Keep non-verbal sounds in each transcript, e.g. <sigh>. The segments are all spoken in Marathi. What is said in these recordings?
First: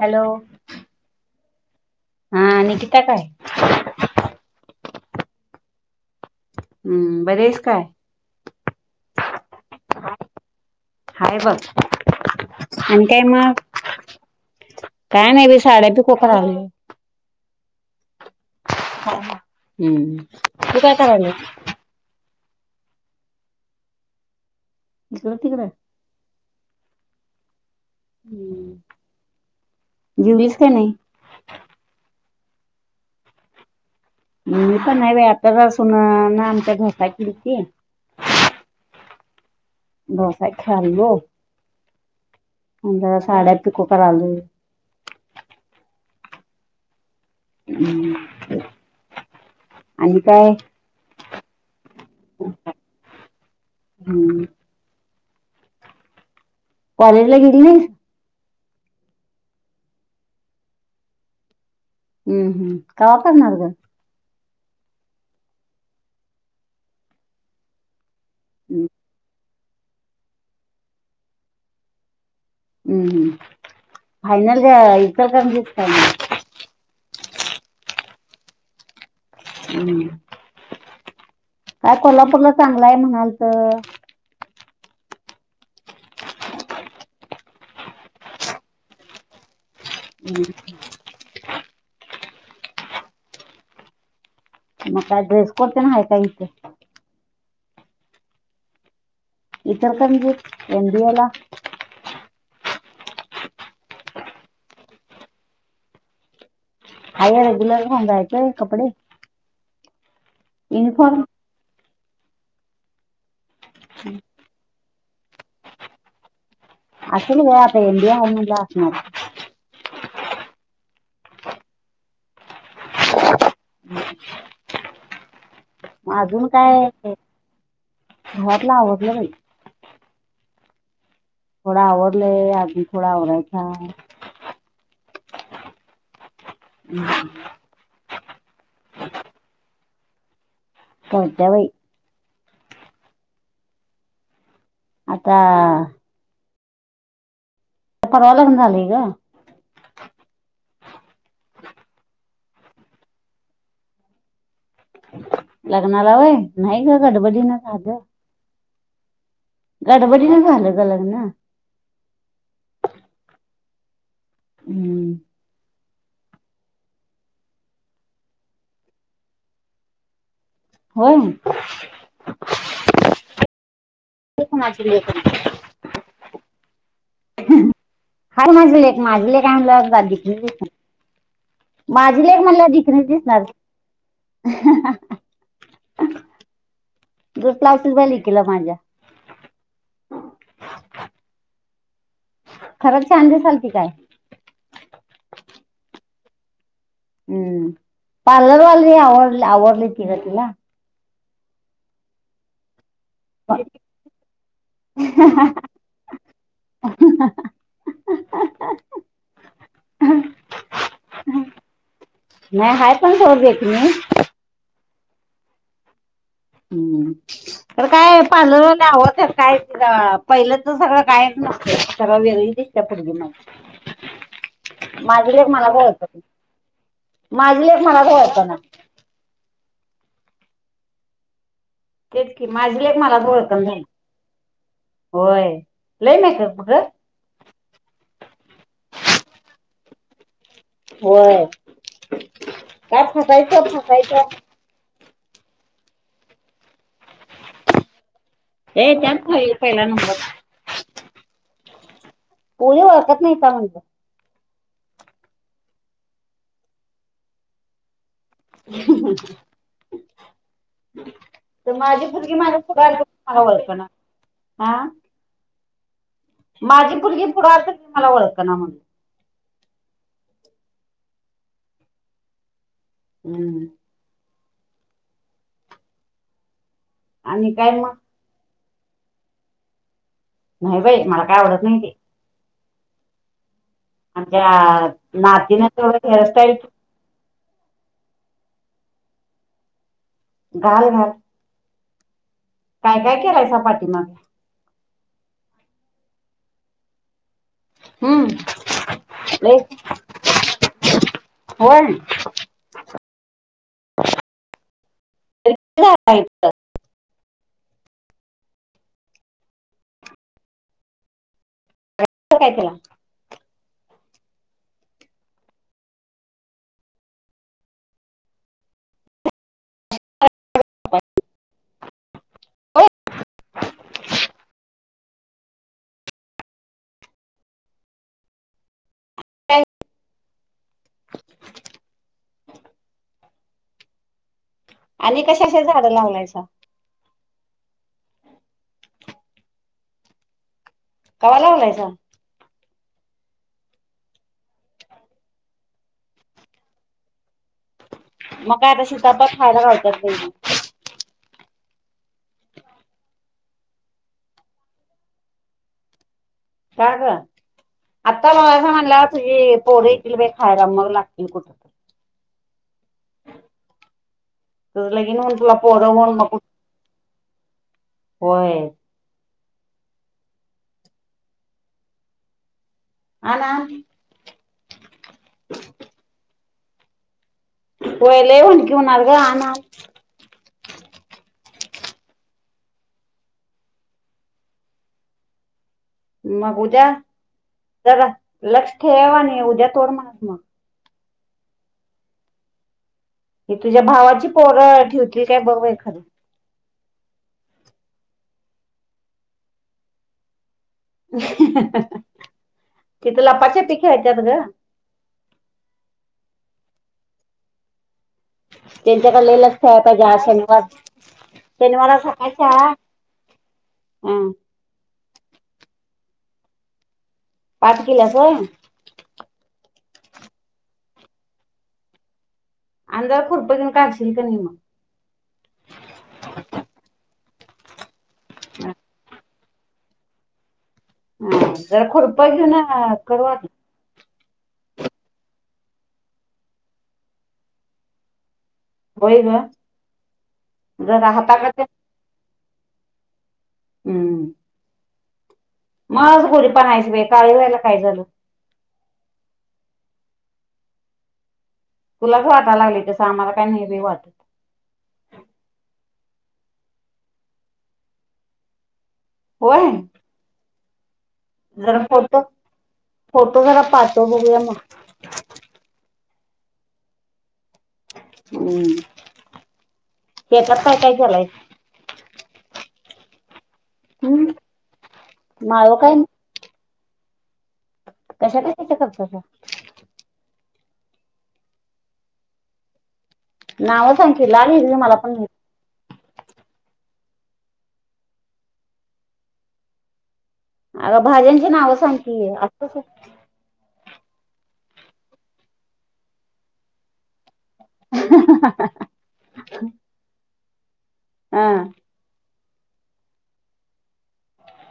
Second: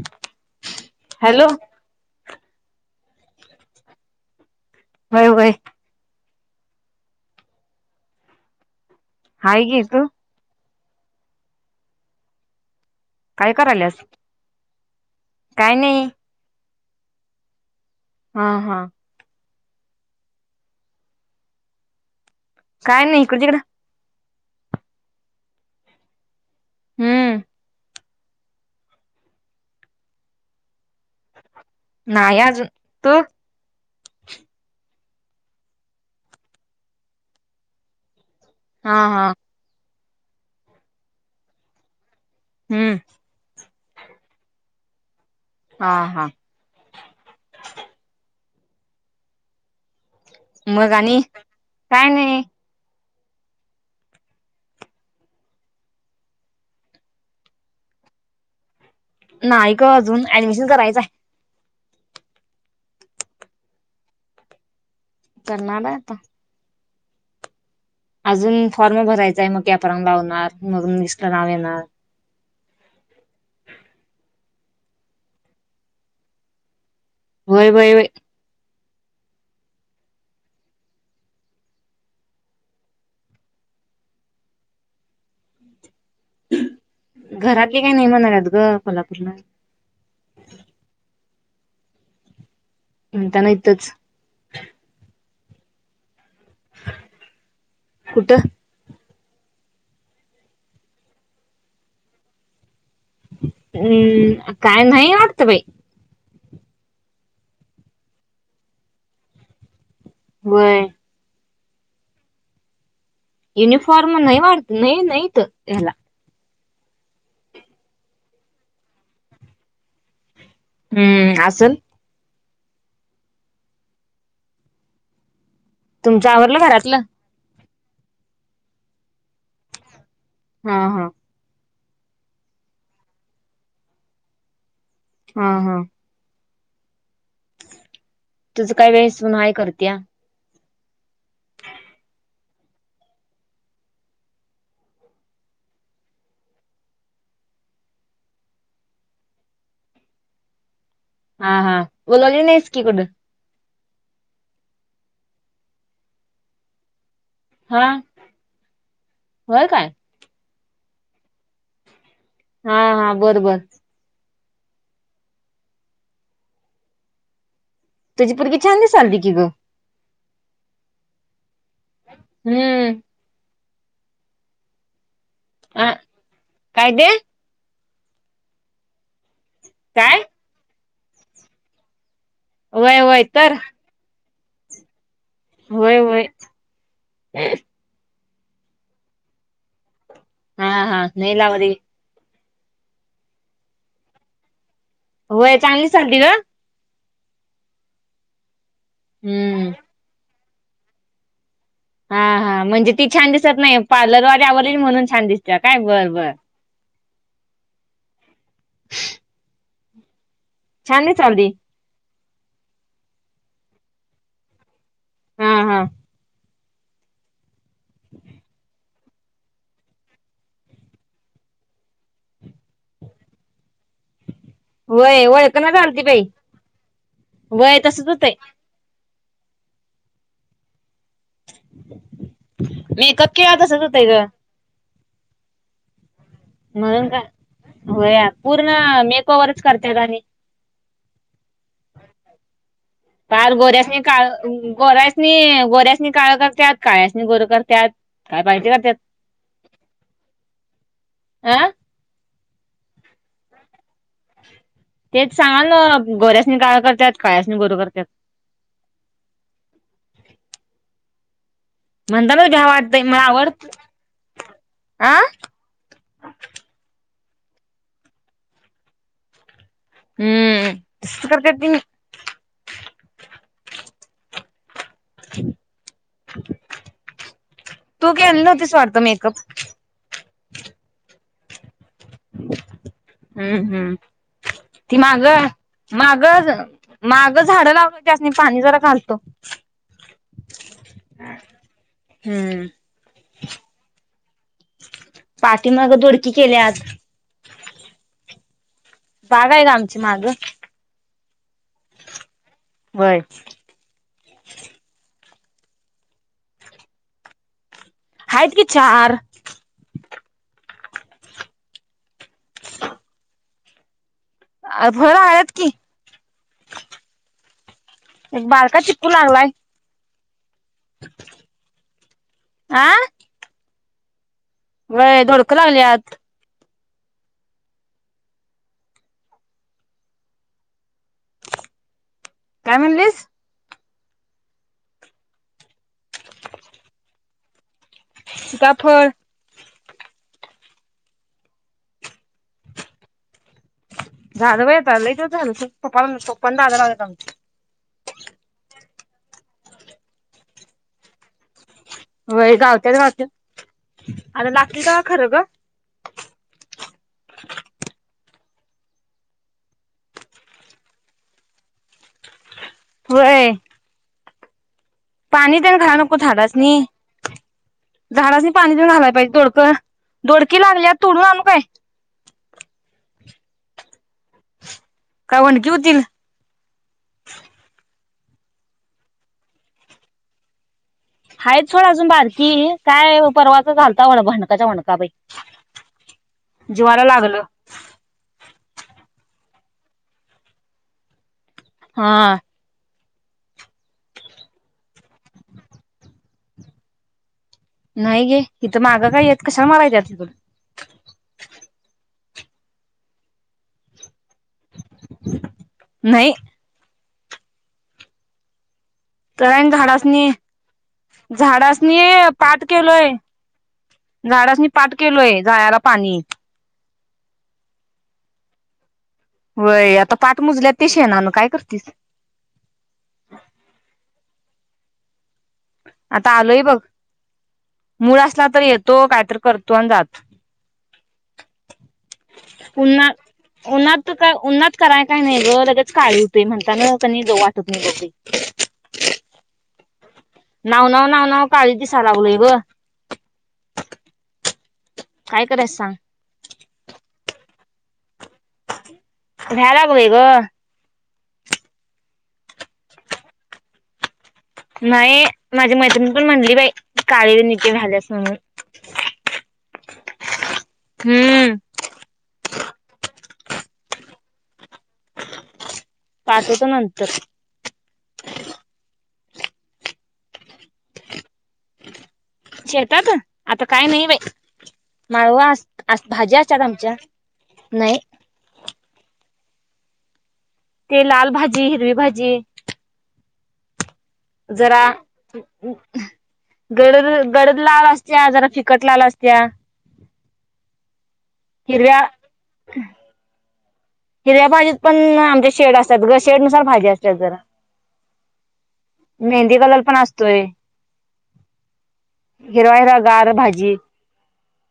हॅलो हॅलो हा निकिता काय व्हय व्हय हम्म बरी आहेस का हाय की तु हाय बघ आणि काय मग कराल्यास काय नाही बाई साड्या पिको करायलोय हा हा हम्म तू काय कराल्यास काय नाही इकडं तिकडं इकडं तिकडं हम्म ह. जीवलीस का नाही नाही आजून तू मी पण ह्य आता बसून आमच्यात डोसा किलतीत हा हा डोसा खाल्लो हम्म मग साड्या पि कोफाॅल आलय हा हा हू आणि काय मग आणि? काय नाही हू कॉलेज ला गेली नाहीस? नाही ग अजून ऍडमिशन करायचं आहे. हुं हू कवा करणार गं? करणाराय आता अजून हम्म फॉर्म भरायचां आहे मग कॅप राऊंड लावणार, मग लिस्टला नाव येणार. हुं हू फायनल इचलकरंजीत काय मग होय बई होय हुं काय कोल्हापूरला चांगलाय म्हणालतं घरातली काय नाही म्हणाल्यात ग कोल्हापूरला ह् म्हणताना इथंच मग ड्रेस कोड तेन हाय काय इथं? कुठं? इचरकरंजीत एमबीए ला हुं काय नाही वाटतं बाई. हाय हे रेग्युलरच घालून जायाचय हाय कपडे व्हय युनिफॉर्म. युनिफॉर्म नाही वाटत नाही नाही त ह्याला असेल ग आता इंडिया हाय म्हणल्यावर असणार हाय हम असलं. मग तुमचं अजून आवरलं काय घरातलं घरातलंआवरलं का नाही? हा हा थोडा आवरलंय आजून थोडा आवरायचा हाय हा हा <unintelligible> तुझं काय बाई सून हाय करत्या. करत्या बाई आता परवा लग्न झालंय ग हा हा बोलवली नाहीस की कुड लग्नाला व्हय नाही ग गडबडीन हा साधं होय काय गडबडीन झालं ग लग्न हा हा बर बर हुं तुझी पुरगी छान दिसालती की गं. होय हम - ती कुणाची लेक हाय? अ काय दे? हाय माझी लेक, माझी लेक हाय म्हणल्यावर बाद काय दिसल होय ग माझी लेक म्हणल्यावर वय देखणीच वय दिसणार तर की. होय होय तिला माझ्या हा हा नाही लावत घे खरंच छान दिसालती काय? होय चांगली दिसालतीग. हम पार्लरवाली आवर हम्म आवरलिती ग तिला हा हा म्हणजे <unintelligible> ती छान दिसत नाही पार्लरवाली आवरलेली म्हणून छान दिसते काय बरं -बरं ह <inaudible> छान दिसालती नाही हा पण शोर देत मी <inaudible> हा- हा हम्म तर काय पार्लर वाली आवरतात काय ती पहिलं तर सगळं काय <unintelligible> सरा वेगळीच्या पर्गे म होय माझी लेक ओळखना मलाच <inaudible> झालती ओळखत्या बाई माझी होय लेक मलाच तसच होतंय ओळखना <inaudible> तेच की माझी लेक मला मेकअप केला ओळखना तसच झाल्या, होतंय ग होय. लय मेकअप ग म्हणून का होय पूर्ण मेक ओवरच करत्यात आणि हो <inaudible> फार गोऱ्यासनी काळ गोऱ्या <inaudible> ते गोऱ्यासनी काळ करत्यात काळ्यासनी गोर करत्यात. काय पायती का हे त्यात पहिला नंबर अ कोणी ओळखत नाय का म्हणलं तेच सांगालोय ना गोऱ्यासणी काळ करतात काळ्यासणी गोर करत्यात. <inaudible> ती माझी पोरगी म्हणतानाच माझ्या घ्या पुढ आली वाटतंय तर मला आवडत ओळखना आ पुढ आल तर मला ओळख ना म्हणल हम्म तसंच करतात तेनी हूं आणि काय मग तू गेली नव्हतीस. स्वार्थ मेकप न्हाय बाई मला काय आवडत नाय ते. हम्म आमच्या हम्म ती माग नातीनं तेवढं माग हेअरस्टाईल माग झाड लाव जास्त मी पाणी जरा घालतो. घाल घाल. हम्म काय काय केलंयसा पाठीमाग? पाठीमाग‌ दोडकी केल्यात हूं जागा हाय का आमची माग होय. होय <unintelligible> हाईत की चार तर काय तुला अ फळ आळत की एक बारका चिकू लागलाय. आ होय व्हय दोडकं लागल्यात काय? काय म्हणलीस? आणि कशाशी झाडं लावलायसा सिताफळ कवा लावलायसा. झालं बाई आता लय दिवस झालं तुंफान तुंफान झाड लावलेत आम म काय आता सिताफळ खायाला घावत्यात बाई म होय गवत्यात गवत्यात आता लागतील तवा खरं ग- का ग आत्ताच असा म्हणाला तुई पोर येतील बाई खायला मग लागतील कुठतर होय. तुझं लगीन होऊन तुला पाणी तर पोरं घालाय होऊन नको मग कुठं झाडासनी. झाडासनी होय पाणी देऊन घालायला पाहिजे दोडकं दोडकी लागल्यात तोडून आणू काय? आण आण काय वडंकी होतील. होय. लय हुडंकी होणार ग आण आण हायत सोडं अजून बारकी काय परवाच झालता वंड व्ह्डकाच्या व्हडंणका बाई मग उदया जीवाला लागलं जरा लक्ष ठेव आणि उदया तोड म्हणावं की मग हा हे तुझ्या भावाची पोरं ठेवतील काय बघ बाई खरं नाही गे इथं मागं काय येत कशाला मरायला येत्यात इथून. तिथ लपा छपी खेळत्यात ग नाही त्यांच्याकडे लय तर लक्ष ठेवाय पाहिजे आज झाडासनी शनिवार शनिवार झाडासनीई सकाळी पाठ शाळा केलोय अ झाडासनी पाठ केलोय जायाला पाणी पाट किल्यास होय व्हय आता पाठ मुजल्यात कि शेणानं काय करतीस अन् जरा खुरप घेऊन काढशील की न्हाय मग आता आलोय बघ मुळ असला तर हा येतो कायतर करतो आणि जातो हा जरा खुरप घेऊन पुन्हा करुया कि उन्हात काय उन्नात कराय काय नाही ग लगेच काळी होते म्हणतान कनी जाऊ वाटत नाही बग बाई होय ग नाव नाव जरा नाव नाव हाताकड काळीच दिसा लागलोय ग हम्म काय करायच सांग माज गोरीपान हाइस बाई काळी व्हायला काय झाल भ्या लागलोय ग तुला काय वाटा लागलय ते सांग मला काय माहित नाही बाबा नाही माझ्या मैत्रिणी पण म्हणटली बाई काळी मिट्ट झाल्यास म्हणून होय हम्म जरा फोटो फोटो जरा पाठव बघूया मग पाटवतो नंतर हम्म हे करताय काय झालाय शेतात आता काय नाही बाई माळवा माळव काय अस भाज्या असतात आमच्या नाही कशा कशाच्या खतरतासा ते लाल भाजी हिरवी भाजी नाव सांग की लाल हिरवी जरा मला पण गडद गडद लाल असत्या जरा फिकट लाल असत्या अग भाज्यांची नाव सांग हिरव्या की असकस हिरव्या भाजीत पण आमच्या शेड असतात शेड नुसार भाजी असत्यात जरा मेहंदी कलर पण असतोय हा हिरवा हिरावा गार भाजी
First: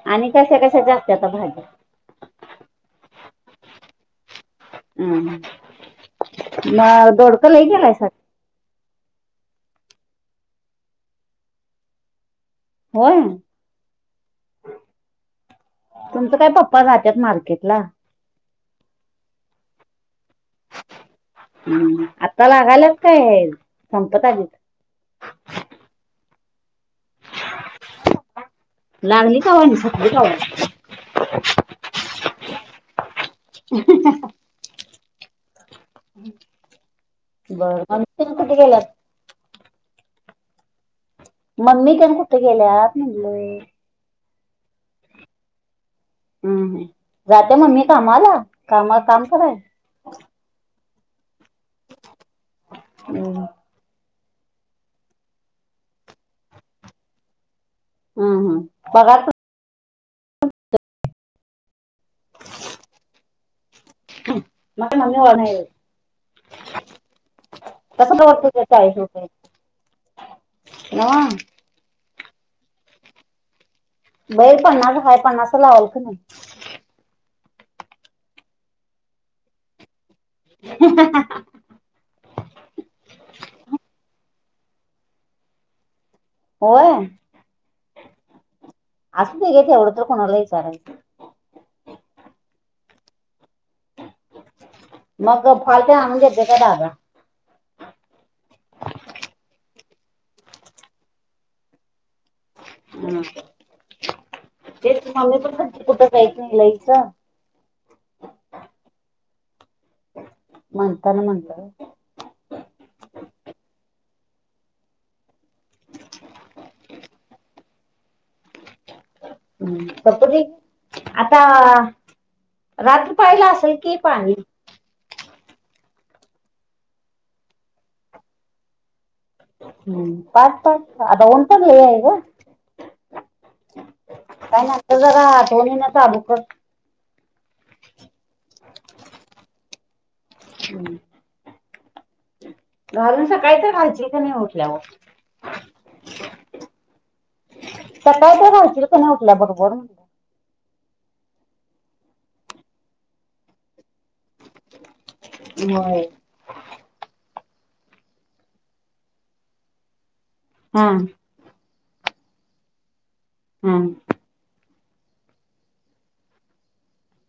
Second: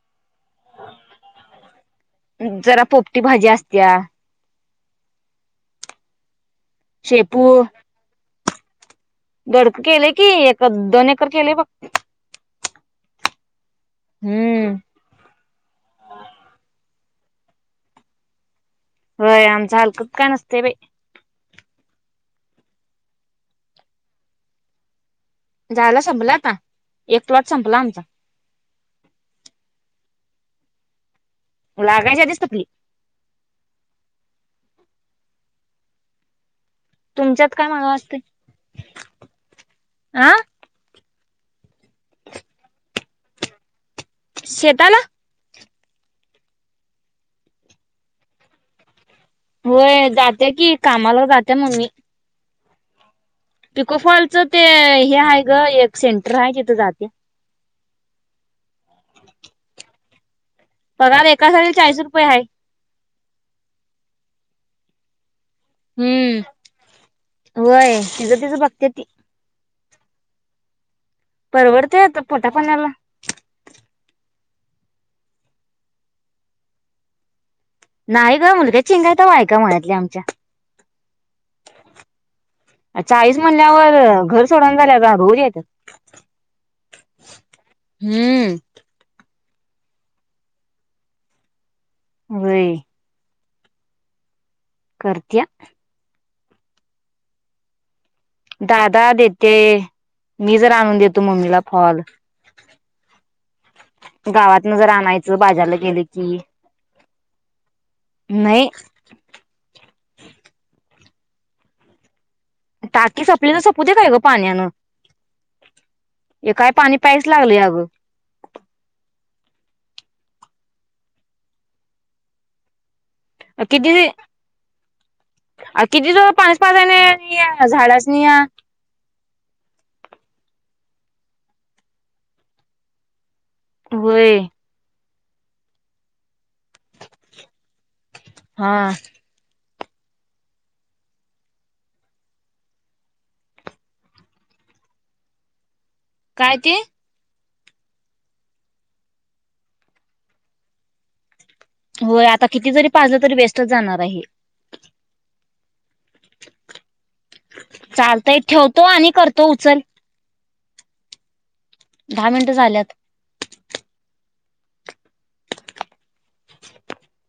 आणि कश्या कश्याच्या असत्याता भाजी जरा पोपटी भाजी असत्या हम् मग दोडक लही केलायसा गडक केलेय की ए दोन एकर केलेय बघ होय हम्म तुमच काय पप्पा जात त्याच मार्केट ला होय आमचा हलकं काय नसतय बाई ता लागालाच काय आहे संपत आली झालं संपलं आत्ता एक क्लॉट संपला आमचा लागली कवा आणि संपली कवा लागायच्या आधी संपली हम् तुमच्यात काय मागं असते बरं कुठे गेलं आं मम्मी तेन कुठे गेल्यात म्हटलेय शेताला हम्म जाते मम्मी कामाला कामाव काम कराय होय जात्या की कामाला जात्या ममी हम पिको फॉलच ते हे आहे ग एक सेंटर आहे तिथे जाते हम्म हम्म बघा सग एका सा चाळीस रुपये आहे मग नम्मी वार्ण आहे हम्म होय कसं तिझं तिचं परवडतं बघत्या चाळीस ती रुपये नव्ह परवडतेय तर पोटा पाण्याला बाहेर पन्नास हाय पन्नास लावल क नाही नाही ग मुलग्या चिंगायता वय का म्हणतल्या आमच्या चाळीस महिन्यावर घ सोडून झा हडूर येत होय हम्म असं ते घेेत एवढं तर कोणाला विचारायचं वव्हय मग फॉल तीन आणून घदेतोय काय दादा दादा देते मी जर आणून देतो मम्मीला फॉल हो गावातन जर आणायचं बाजारला गेलं कुठं की जाईत नाही लईच नाही म्हणताना म्हणलं टाकी सपली त सपूज खय गो पाण्यान एकाय पाणी पा्यायच लागलं अगं प आता रात पाहिला असेल की किती पाणी किती दिवस पानी पाचण्या या झाडच नि या हम्म पा पा आता उटल आहेयग होय तु जरा आठवणीने हा हम् घालून सकाळी तर घालशील कने का नाही उठल्यावर काय ते तर काय ते रायच का नाही उठल्या बरोबर म्हण होय आता किती जरी पाहिलं तरी वे स्टच जाणार आहे होय चालतय ठेवतो आणि करतो उचल हा दहा मिनिटं झाल्यात हम् <inaudible>